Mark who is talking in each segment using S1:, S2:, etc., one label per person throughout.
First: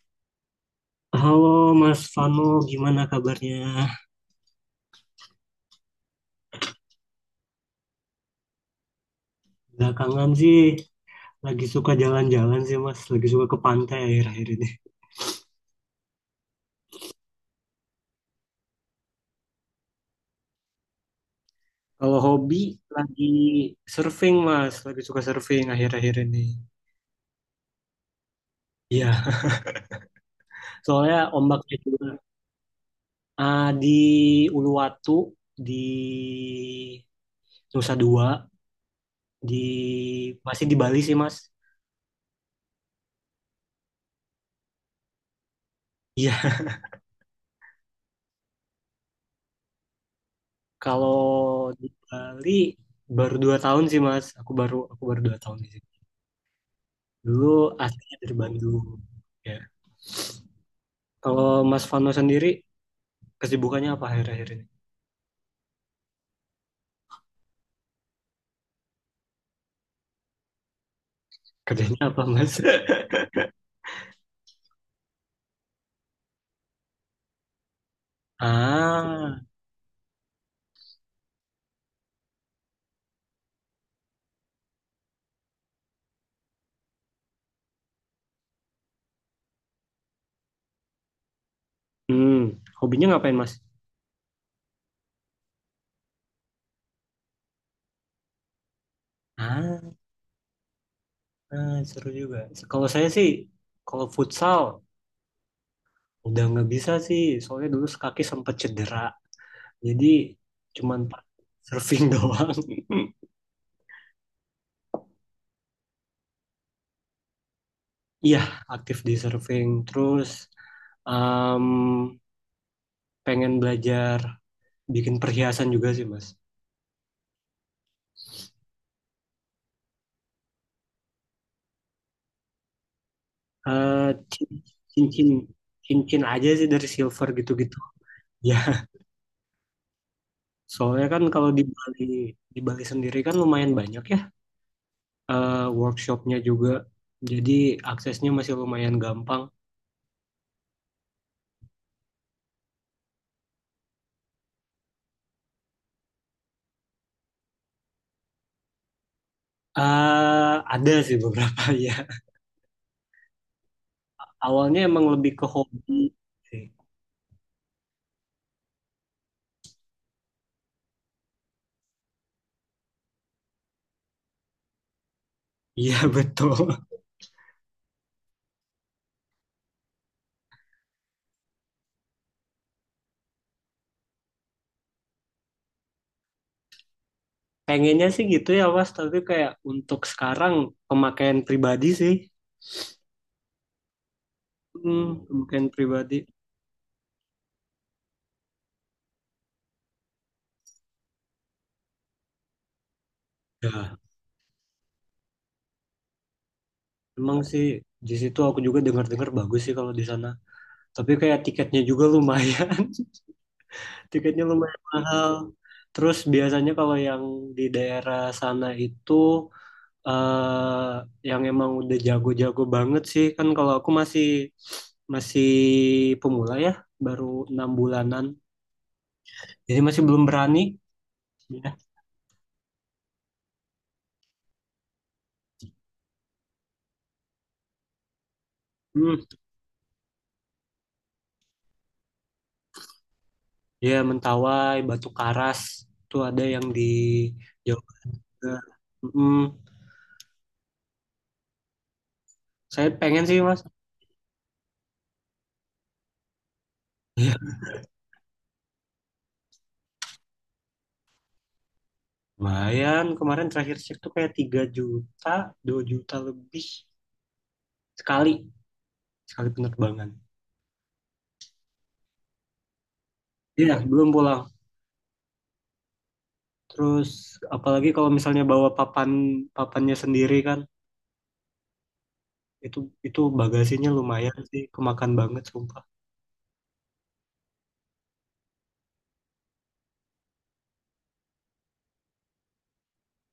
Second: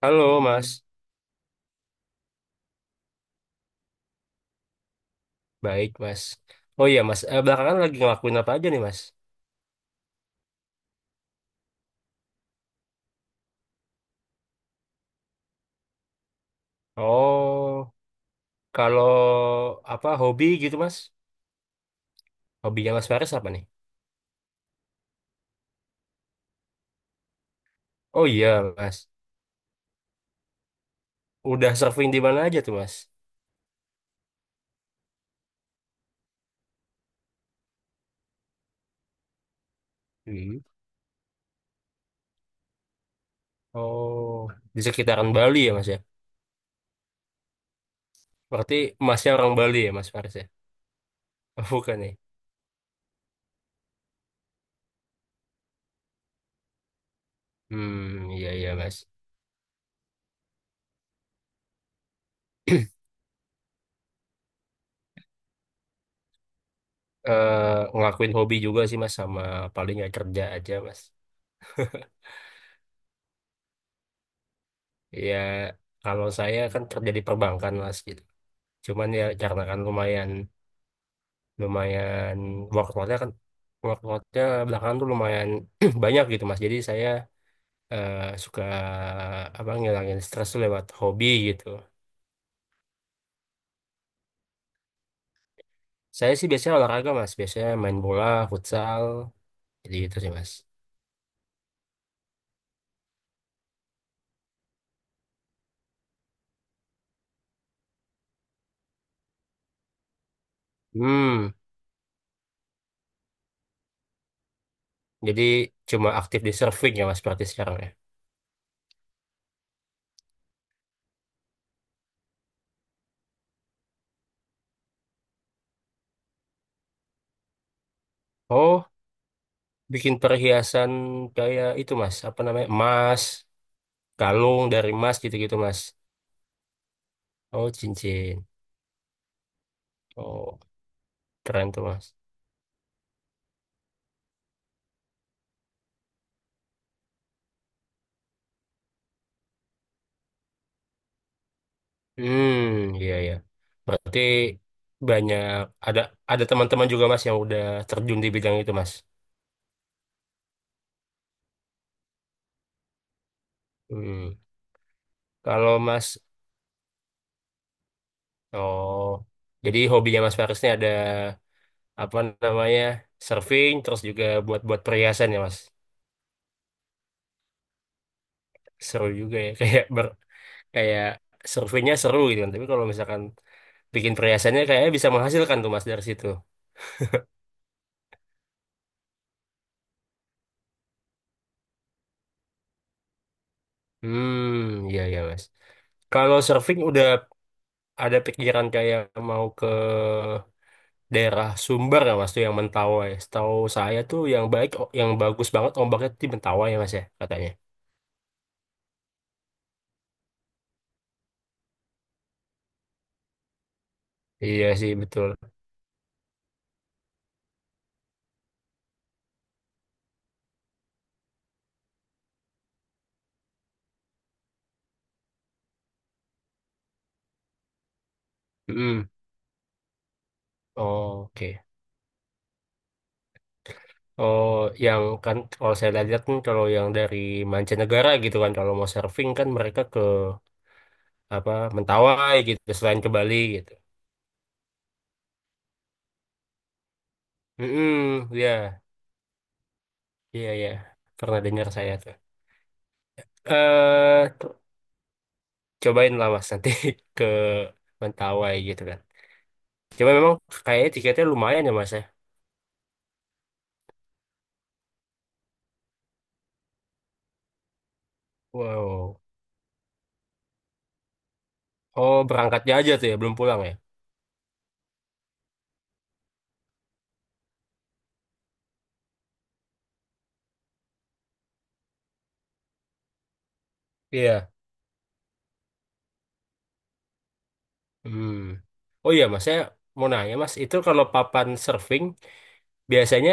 S1: Halo Mas,
S2: Halo Mas Vano, gimana kabarnya?
S1: baik Mas. Oh iya Mas, belakangan lagi ngelakuin apa aja nih Mas?
S2: Belakangan sih lagi suka jalan-jalan sih Mas, lagi suka ke pantai akhir-akhir ini.
S1: Oh, kalau apa hobi gitu Mas?
S2: Kalau hobi
S1: Hobinya Mas
S2: lagi
S1: Faris apa nih?
S2: surfing Mas, lagi suka surfing akhir-akhir ini.
S1: Oh iya Mas,
S2: Iya, soalnya
S1: udah
S2: ombaknya juga
S1: surfing di mana aja tuh Mas?
S2: di Uluwatu, di Nusa Dua, di
S1: Hmm.
S2: masih di Bali sih Mas.
S1: Oh, di sekitaran Bali ya Mas ya?
S2: Iya,
S1: Berarti Masnya orang Bali ya Mas Faris ya?
S2: kalau
S1: Oh,
S2: di
S1: bukan nih.
S2: Bali baru 2 tahun sih Mas, aku baru 2 tahun sih. Dulu aslinya
S1: Hmm,
S2: dari
S1: iya iya
S2: Bandung.
S1: Mas.
S2: Ya. Kalau Mas Fano sendiri kesibukannya apa akhir-akhir ini?
S1: Ngelakuin hobi juga sih Mas, sama paling ya kerja aja Mas.
S2: Kerjanya apa, Mas?
S1: Ya kalau saya kan kerja di perbankan Mas gitu. Cuman ya
S2: Ah,
S1: karena kan lumayan lumayan workloadnya kan workloadnya belakangan tuh lumayan banyak gitu mas, jadi saya eh, suka apa ngilangin stres tuh lewat hobi gitu.
S2: hmm, hobinya ngapain, Mas?
S1: Saya sih biasanya olahraga mas, biasanya main bola futsal,
S2: Ah,
S1: jadi gitu sih mas.
S2: seru juga. Kalau saya sih, kalau futsal udah nggak bisa sih, soalnya dulu kaki sempat cedera. Jadi cuman
S1: Hmm.
S2: surfing doang.
S1: Jadi cuma aktif di surfing ya mas berarti sekarang ya.
S2: Iya, aktif di surfing. Terus em, pengen belajar bikin perhiasan juga sih, Mas.
S1: Oh, bikin perhiasan kayak itu mas apa namanya emas,
S2: Eh,
S1: kalung
S2: cin-
S1: dari emas
S2: cincin
S1: gitu-gitu mas.
S2: cincin aja sih dari silver
S1: Oh
S2: gitu-gitu.
S1: cincin,
S2: Ya,
S1: oh
S2: soalnya kan kalau di
S1: keren tuh
S2: Bali
S1: mas.
S2: di Bali sendiri kan lumayan banyak ya workshopnya juga, jadi aksesnya masih lumayan gampang.
S1: Hmm, iya ya. Berarti banyak ada ada teman-teman juga Mas yang udah terjun di bidang itu Mas.
S2: Eh, ada sih beberapa ya.
S1: Hmm.
S2: Awalnya emang lebih ke
S1: Kalau
S2: hobi
S1: Mas,
S2: sih.
S1: oh, jadi hobinya Mas Faris ini ada apa namanya surfing, terus juga buat-buat perhiasan ya Mas.
S2: Iya betul.
S1: Seru juga ya, kayak surfingnya seru gitu kan. Tapi kalau misalkan bikin perhiasannya kayaknya bisa menghasilkan tuh Mas dari situ.
S2: Pengennya sih gitu ya Mas, tapi kayak untuk sekarang pemakaian pribadi sih,
S1: Hmm, iya
S2: hmm,
S1: ya Mas.
S2: pemakaian pribadi.
S1: Kalau surfing udah ada pikiran kayak mau ke daerah Sumber ya mas tuh, yang Mentawai. Setahu
S2: Ya,
S1: saya tuh yang baik, yang bagus banget ombaknya tuh di Mentawai ya mas ya
S2: emang
S1: katanya.
S2: sih di situ aku juga dengar-dengar bagus sih kalau di sana. Tapi kayak tiketnya juga lumayan, tiketnya
S1: Iya
S2: lumayan
S1: sih betul.
S2: mahal. Terus biasanya kalau yang di daerah sana itu eh yang emang udah jago-jago banget sih, kan kalau aku masih masih pemula ya, baru 6 bulanan,
S1: Mm.
S2: jadi masih belum berani.
S1: Oke.
S2: Ya,
S1: Oh, yang kan kalau saya lihat kan kalau yang dari mancanegara gitu kan kalau mau
S2: hmm,
S1: surfing kan mereka ke apa Mentawai gitu selain ke Bali gitu.
S2: ya Mentawai, Batu Karas, tuh ada yang di Jogja.
S1: Mm-mm, ya,
S2: Mm,
S1: iya ya. Pernah dengar saya tuh.
S2: saya pengen sih mas.
S1: Eh, t- Cobain lah mas nanti ke
S2: Ya,
S1: Mentawai gitu kan. Cuma memang kayaknya tiketnya lumayan ya mas ya?
S2: lumayan, kemarin terakhir cek tuh kayak 3 juta, 2 juta lebih sekali,
S1: Wow.
S2: sekali penerbangan.
S1: Oh, berangkatnya aja tuh ya, belum pulang ya?
S2: Iya, belum pulang. Terus apalagi kalau misalnya bawa papannya sendiri kan, itu itu bagasinya lumayan
S1: Iya.
S2: sih, kemakan banget sumpah.
S1: Hmm. Oh iya Mas, saya mau nanya Mas, itu kalau papan surfing biasanya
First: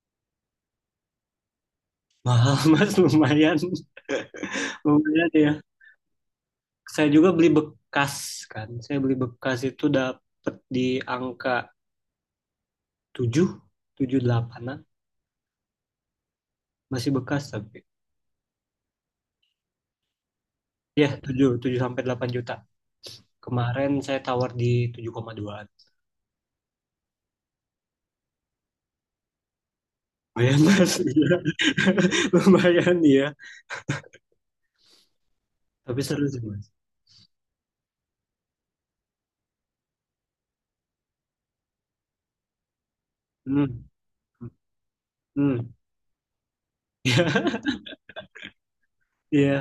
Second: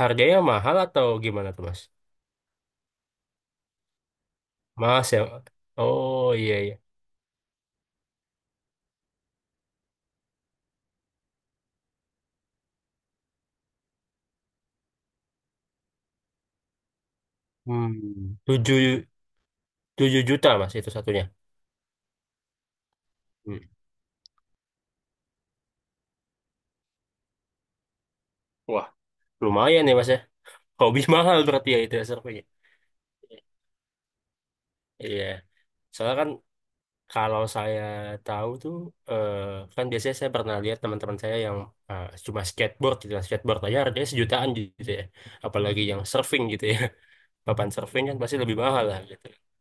S1: harganya mahal atau gimana tuh Mas?
S2: Mahal Mas, lumayan.
S1: Mas ya.
S2: Lumayan ya.
S1: Oh iya iya.
S2: Saya juga beli bekas kan. Saya beli bekas itu dapet di angka 7 7 8. Masih bekas tapi.
S1: Hmm. Tujuh 7 juta Mas, itu
S2: Ya,
S1: satunya.
S2: 7 7 sampai 8 juta.
S1: Hmm.
S2: Kemarin saya tawar di 7,2.
S1: Wah, lumayan ya Mas ya.
S2: Lumayan mas,
S1: Hobi
S2: iya,
S1: mahal berarti ya itu ya, surfingnya.
S2: lumayan ya.
S1: Iya.
S2: Tapi
S1: Soalnya
S2: seru
S1: kan
S2: sih mas.
S1: kalau saya tahu tuh, eh, kan biasanya saya pernah lihat teman-teman saya yang cuma skateboard gitu lah. Skateboard aja
S2: Hmm.
S1: harganya sejutaan gitu ya.
S2: Hmm.
S1: Apalagi yang surfing gitu ya. Papan surfing kan pasti lebih mahal lah gitu.
S2: Iya.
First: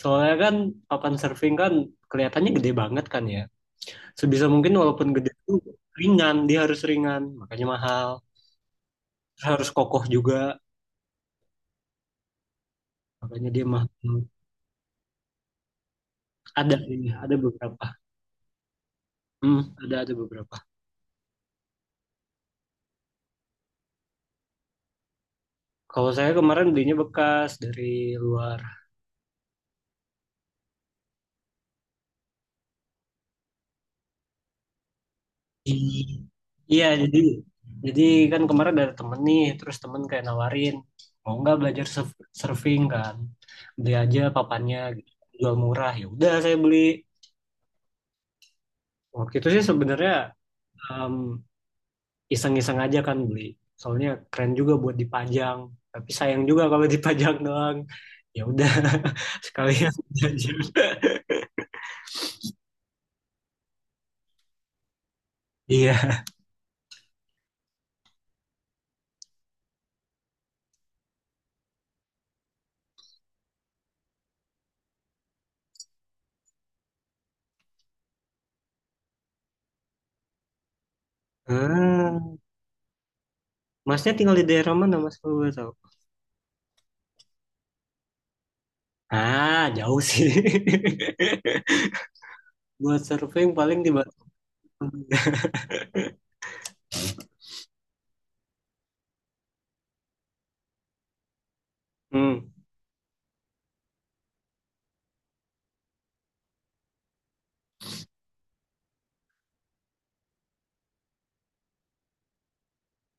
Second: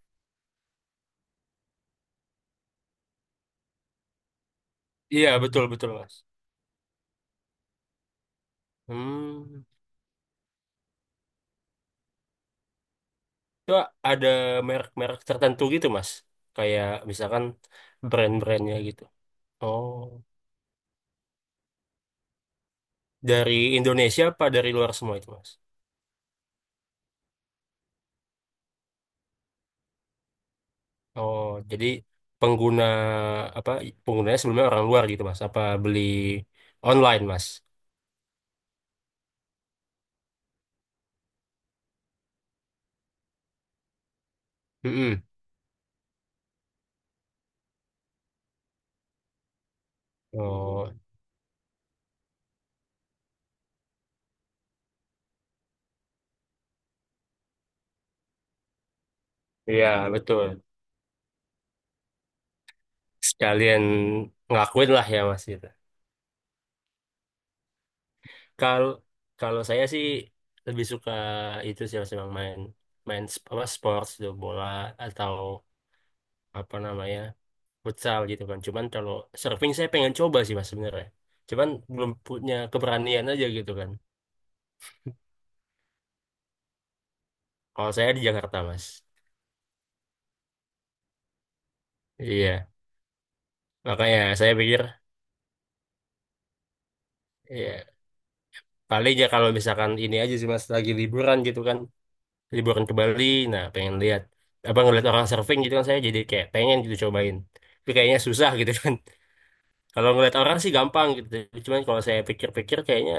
S2: Soalnya kan papan surfing kan kelihatannya gede banget kan ya. Sebisa mungkin walaupun gede
S1: Iya,
S2: itu
S1: betul betul Mas.
S2: ringan, dia harus ringan, makanya mahal. Terus
S1: Hmm.
S2: harus kokoh juga, makanya dia
S1: Itu
S2: mahal. Hmm.
S1: ada merek-merek tertentu gitu Mas.
S2: Ada
S1: Kayak
S2: ini, ada
S1: misalkan
S2: beberapa.
S1: brand-brandnya gitu.
S2: Hmm,
S1: Oh,
S2: ada beberapa.
S1: dari Indonesia apa dari luar semua itu Mas?
S2: Kalau saya kemarin belinya bekas dari luar.
S1: Oh, jadi pengguna apa penggunanya sebelumnya orang luar gitu Mas? Apa beli
S2: Iya, jadi
S1: online Mas?
S2: jadi kan kemarin ada temen nih, terus temen kayak nawarin, mau nggak belajar surfing kan, beli aja papannya, gitu.
S1: Mm-mm.
S2: Jual murah. Ya udah saya beli. Waktu itu sih sebenarnya
S1: Oh,
S2: em, iseng-iseng aja kan beli, soalnya keren juga buat dipajang. Tapi sayang juga kalau dipajang doang. Ya udah,
S1: iya
S2: sekalian
S1: betul.
S2: belajar.
S1: Sekalian ngakuin lah ya Mas gitu.
S2: Iya.
S1: Kalau kalau saya sih lebih suka itu sih Mas, emang main main apa sports gitu, bola atau apa namanya futsal gitu kan. Cuman kalau surfing saya pengen coba sih Mas sebenarnya. Cuman belum
S2: Ah,
S1: punya keberanian aja gitu kan.
S2: masnya tinggal di daerah mana, Mas? Kalau boleh tahu.
S1: Kalau saya di Jakarta Mas.
S2: Jauh sih.
S1: Iya.
S2: Buat surfing paling di Bali.
S1: Makanya saya pikir ya paling ya kalau misalkan ini aja sih Mas lagi liburan gitu kan,
S2: Hmm.
S1: liburan ke Bali, nah pengen lihat apa ngeliat orang surfing gitu kan saya jadi kayak pengen gitu cobain. Tapi kayaknya susah gitu kan. Kalau ngeliat orang sih gampang gitu. Cuman kalau saya pikir-pikir kayaknya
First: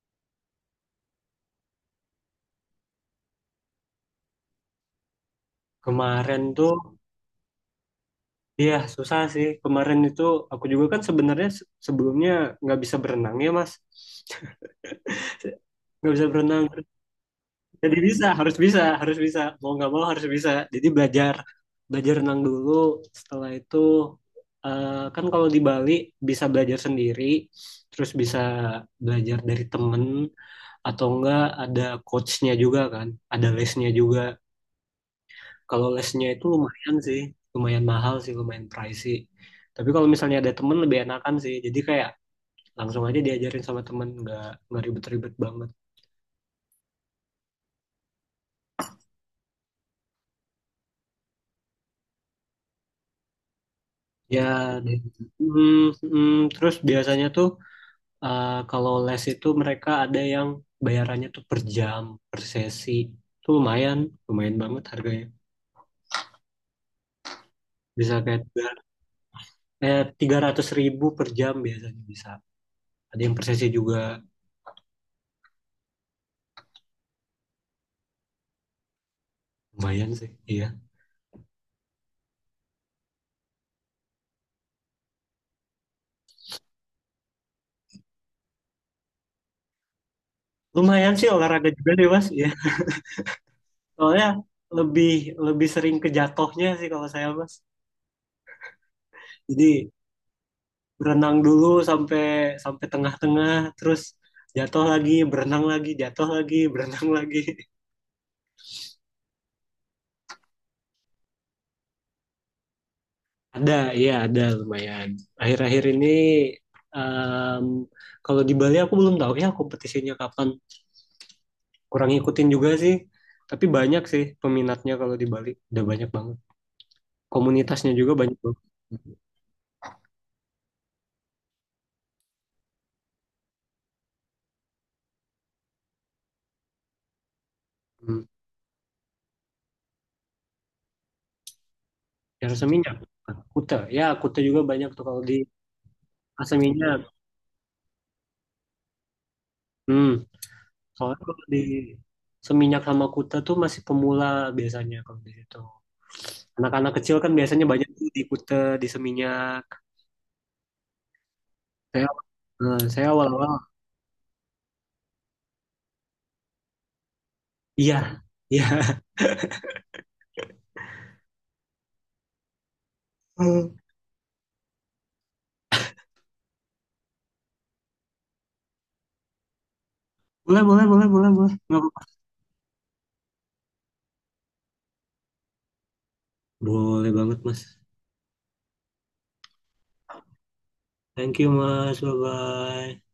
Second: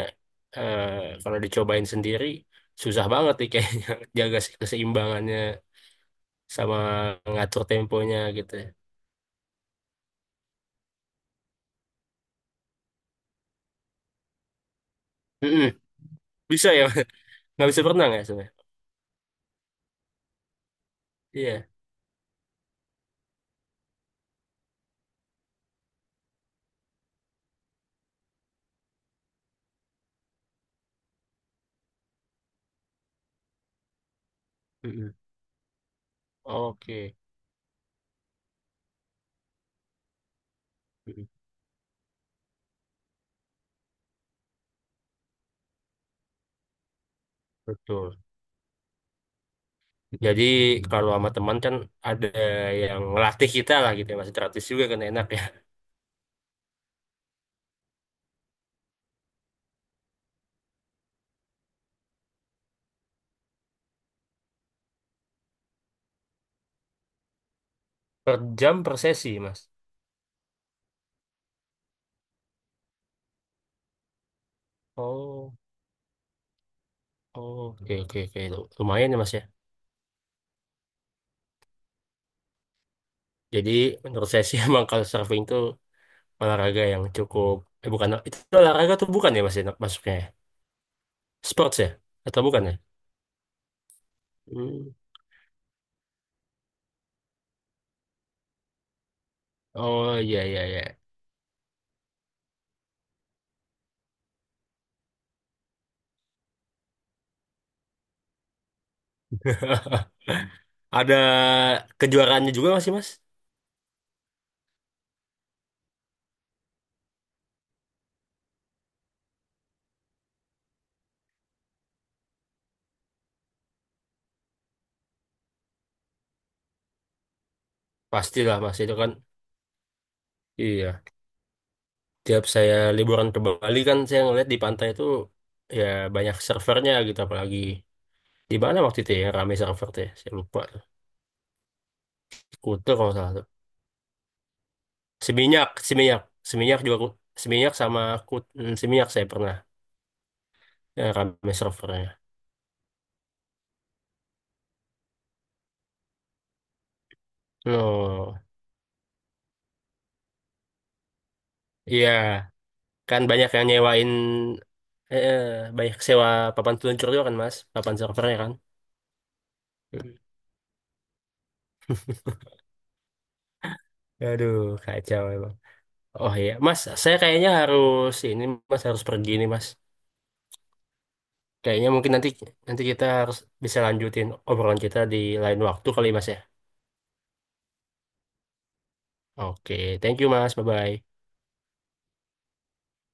S1: eh, kalau dicobain sendiri susah banget nih kayaknya, jaga keseimbangannya
S2: Kemarin tuh,
S1: sama ngatur temponya gitu.
S2: iya susah sih. Kemarin itu aku juga kan sebenarnya sebelumnya nggak bisa berenang ya Mas.
S1: Mm-mm.
S2: Nggak bisa berenang.
S1: Bisa ya Mas? Nggak bisa
S2: Jadi
S1: berenang ya
S2: bisa, harus
S1: sebenarnya.
S2: bisa, harus bisa. Mau nggak mau harus bisa. Jadi
S1: Iya.
S2: belajar renang dulu. Setelah itu, kan kalau di Bali bisa belajar sendiri. Terus bisa belajar dari temen atau enggak ada coachnya juga kan, ada lesnya juga.
S1: Mm-mm.
S2: Kalau lesnya itu lumayan
S1: Oke.
S2: sih, lumayan mahal sih, lumayan pricey. Tapi kalau misalnya ada temen lebih
S1: Mm-mm.
S2: enakan sih. Jadi kayak langsung aja diajarin sama temen, nggak ribet-ribet banget.
S1: Betul. Jadi kalau sama teman kan ada yang ngelatih kita lah gitu ya, masih
S2: Ya,
S1: gratis juga
S2: deh.
S1: kan enak ya.
S2: Mm, terus biasanya tuh kalau les itu mereka ada yang bayarannya tuh per jam, per sesi. Itu lumayan, lumayan banget harganya. Bisa
S1: Per
S2: kayak
S1: jam per sesi mas.
S2: 300.000 per jam biasanya bisa. Ada yang per sesi juga
S1: Oh, oh, oke oke oke, lumayan ya mas ya.
S2: lumayan sih, iya.
S1: Jadi menurut saya sih emang kalau surfing itu olahraga yang cukup, eh bukan, itu olahraga tuh bukan ya mas ya masuknya ya?
S2: Lumayan sih olahraga
S1: Sports ya
S2: juga deh, Mas.
S1: atau
S2: Iya.
S1: bukan ya?
S2: Soalnya
S1: Hmm.
S2: lebih lebih sering ke jatuhnya sih kalau saya mas. Jadi
S1: Oh iya iya iya.
S2: berenang dulu sampai sampai tengah-tengah, terus jatuh lagi, berenang lagi, jatuh lagi, berenang lagi.
S1: Ada kejuaraannya juga masih mas?
S2: Ada, iya ada lumayan. Akhir-akhir ini em, kalau di Bali aku belum tahu ya kompetisinya kapan. Kurang ngikutin juga sih. Tapi banyak sih peminatnya kalau di Bali. Udah banyak banget. Komunitasnya juga banyak
S1: Pastilah
S2: banget.
S1: mas itu kan. Iya. Tiap saya liburan ke Bali kan saya ngeliat di pantai itu ya banyak servernya gitu, apalagi
S2: Hmm.
S1: di mana waktu itu ya yang rame server tuh ya, saya lupa tuh,
S2: Ya, rasa
S1: Kuta
S2: minyak.
S1: kalau nggak salah tuh,
S2: Kuta. Ya, Kuta juga banyak tuh kalau di
S1: Seminyak Seminyak Seminyak
S2: asaminya.
S1: juga Seminyak sama Seminyak, saya pernah
S2: Hmm,
S1: ya,
S2: soalnya kalau
S1: rame
S2: di
S1: servernya.
S2: Seminyak sama Kuta tuh masih pemula biasanya kalau di situ. Anak-anak kecil kan biasanya banyak tuh di
S1: Oh
S2: Kuta, di Seminyak. Saya,
S1: iya,
S2: saya
S1: kan
S2: awal-awal,
S1: banyak yang nyewain, eh, eh, banyak sewa papan peluncur juga kan mas, papan
S2: iya,
S1: servernya kan.
S2: iya.
S1: Hmm.
S2: Hmm.
S1: Aduh kacau emang. Oh iya mas, saya kayaknya harus ini mas, harus pergi nih mas.
S2: Boleh, boleh, boleh, boleh, boleh. Nggak
S1: Kayaknya
S2: apa-apa.
S1: mungkin nanti nanti kita harus bisa lanjutin obrolan kita di lain waktu kali Mas ya.
S2: Boleh banget, Mas.
S1: Oke, thank you Mas. Bye bye.
S2: Thank you, Mas. Bye-bye.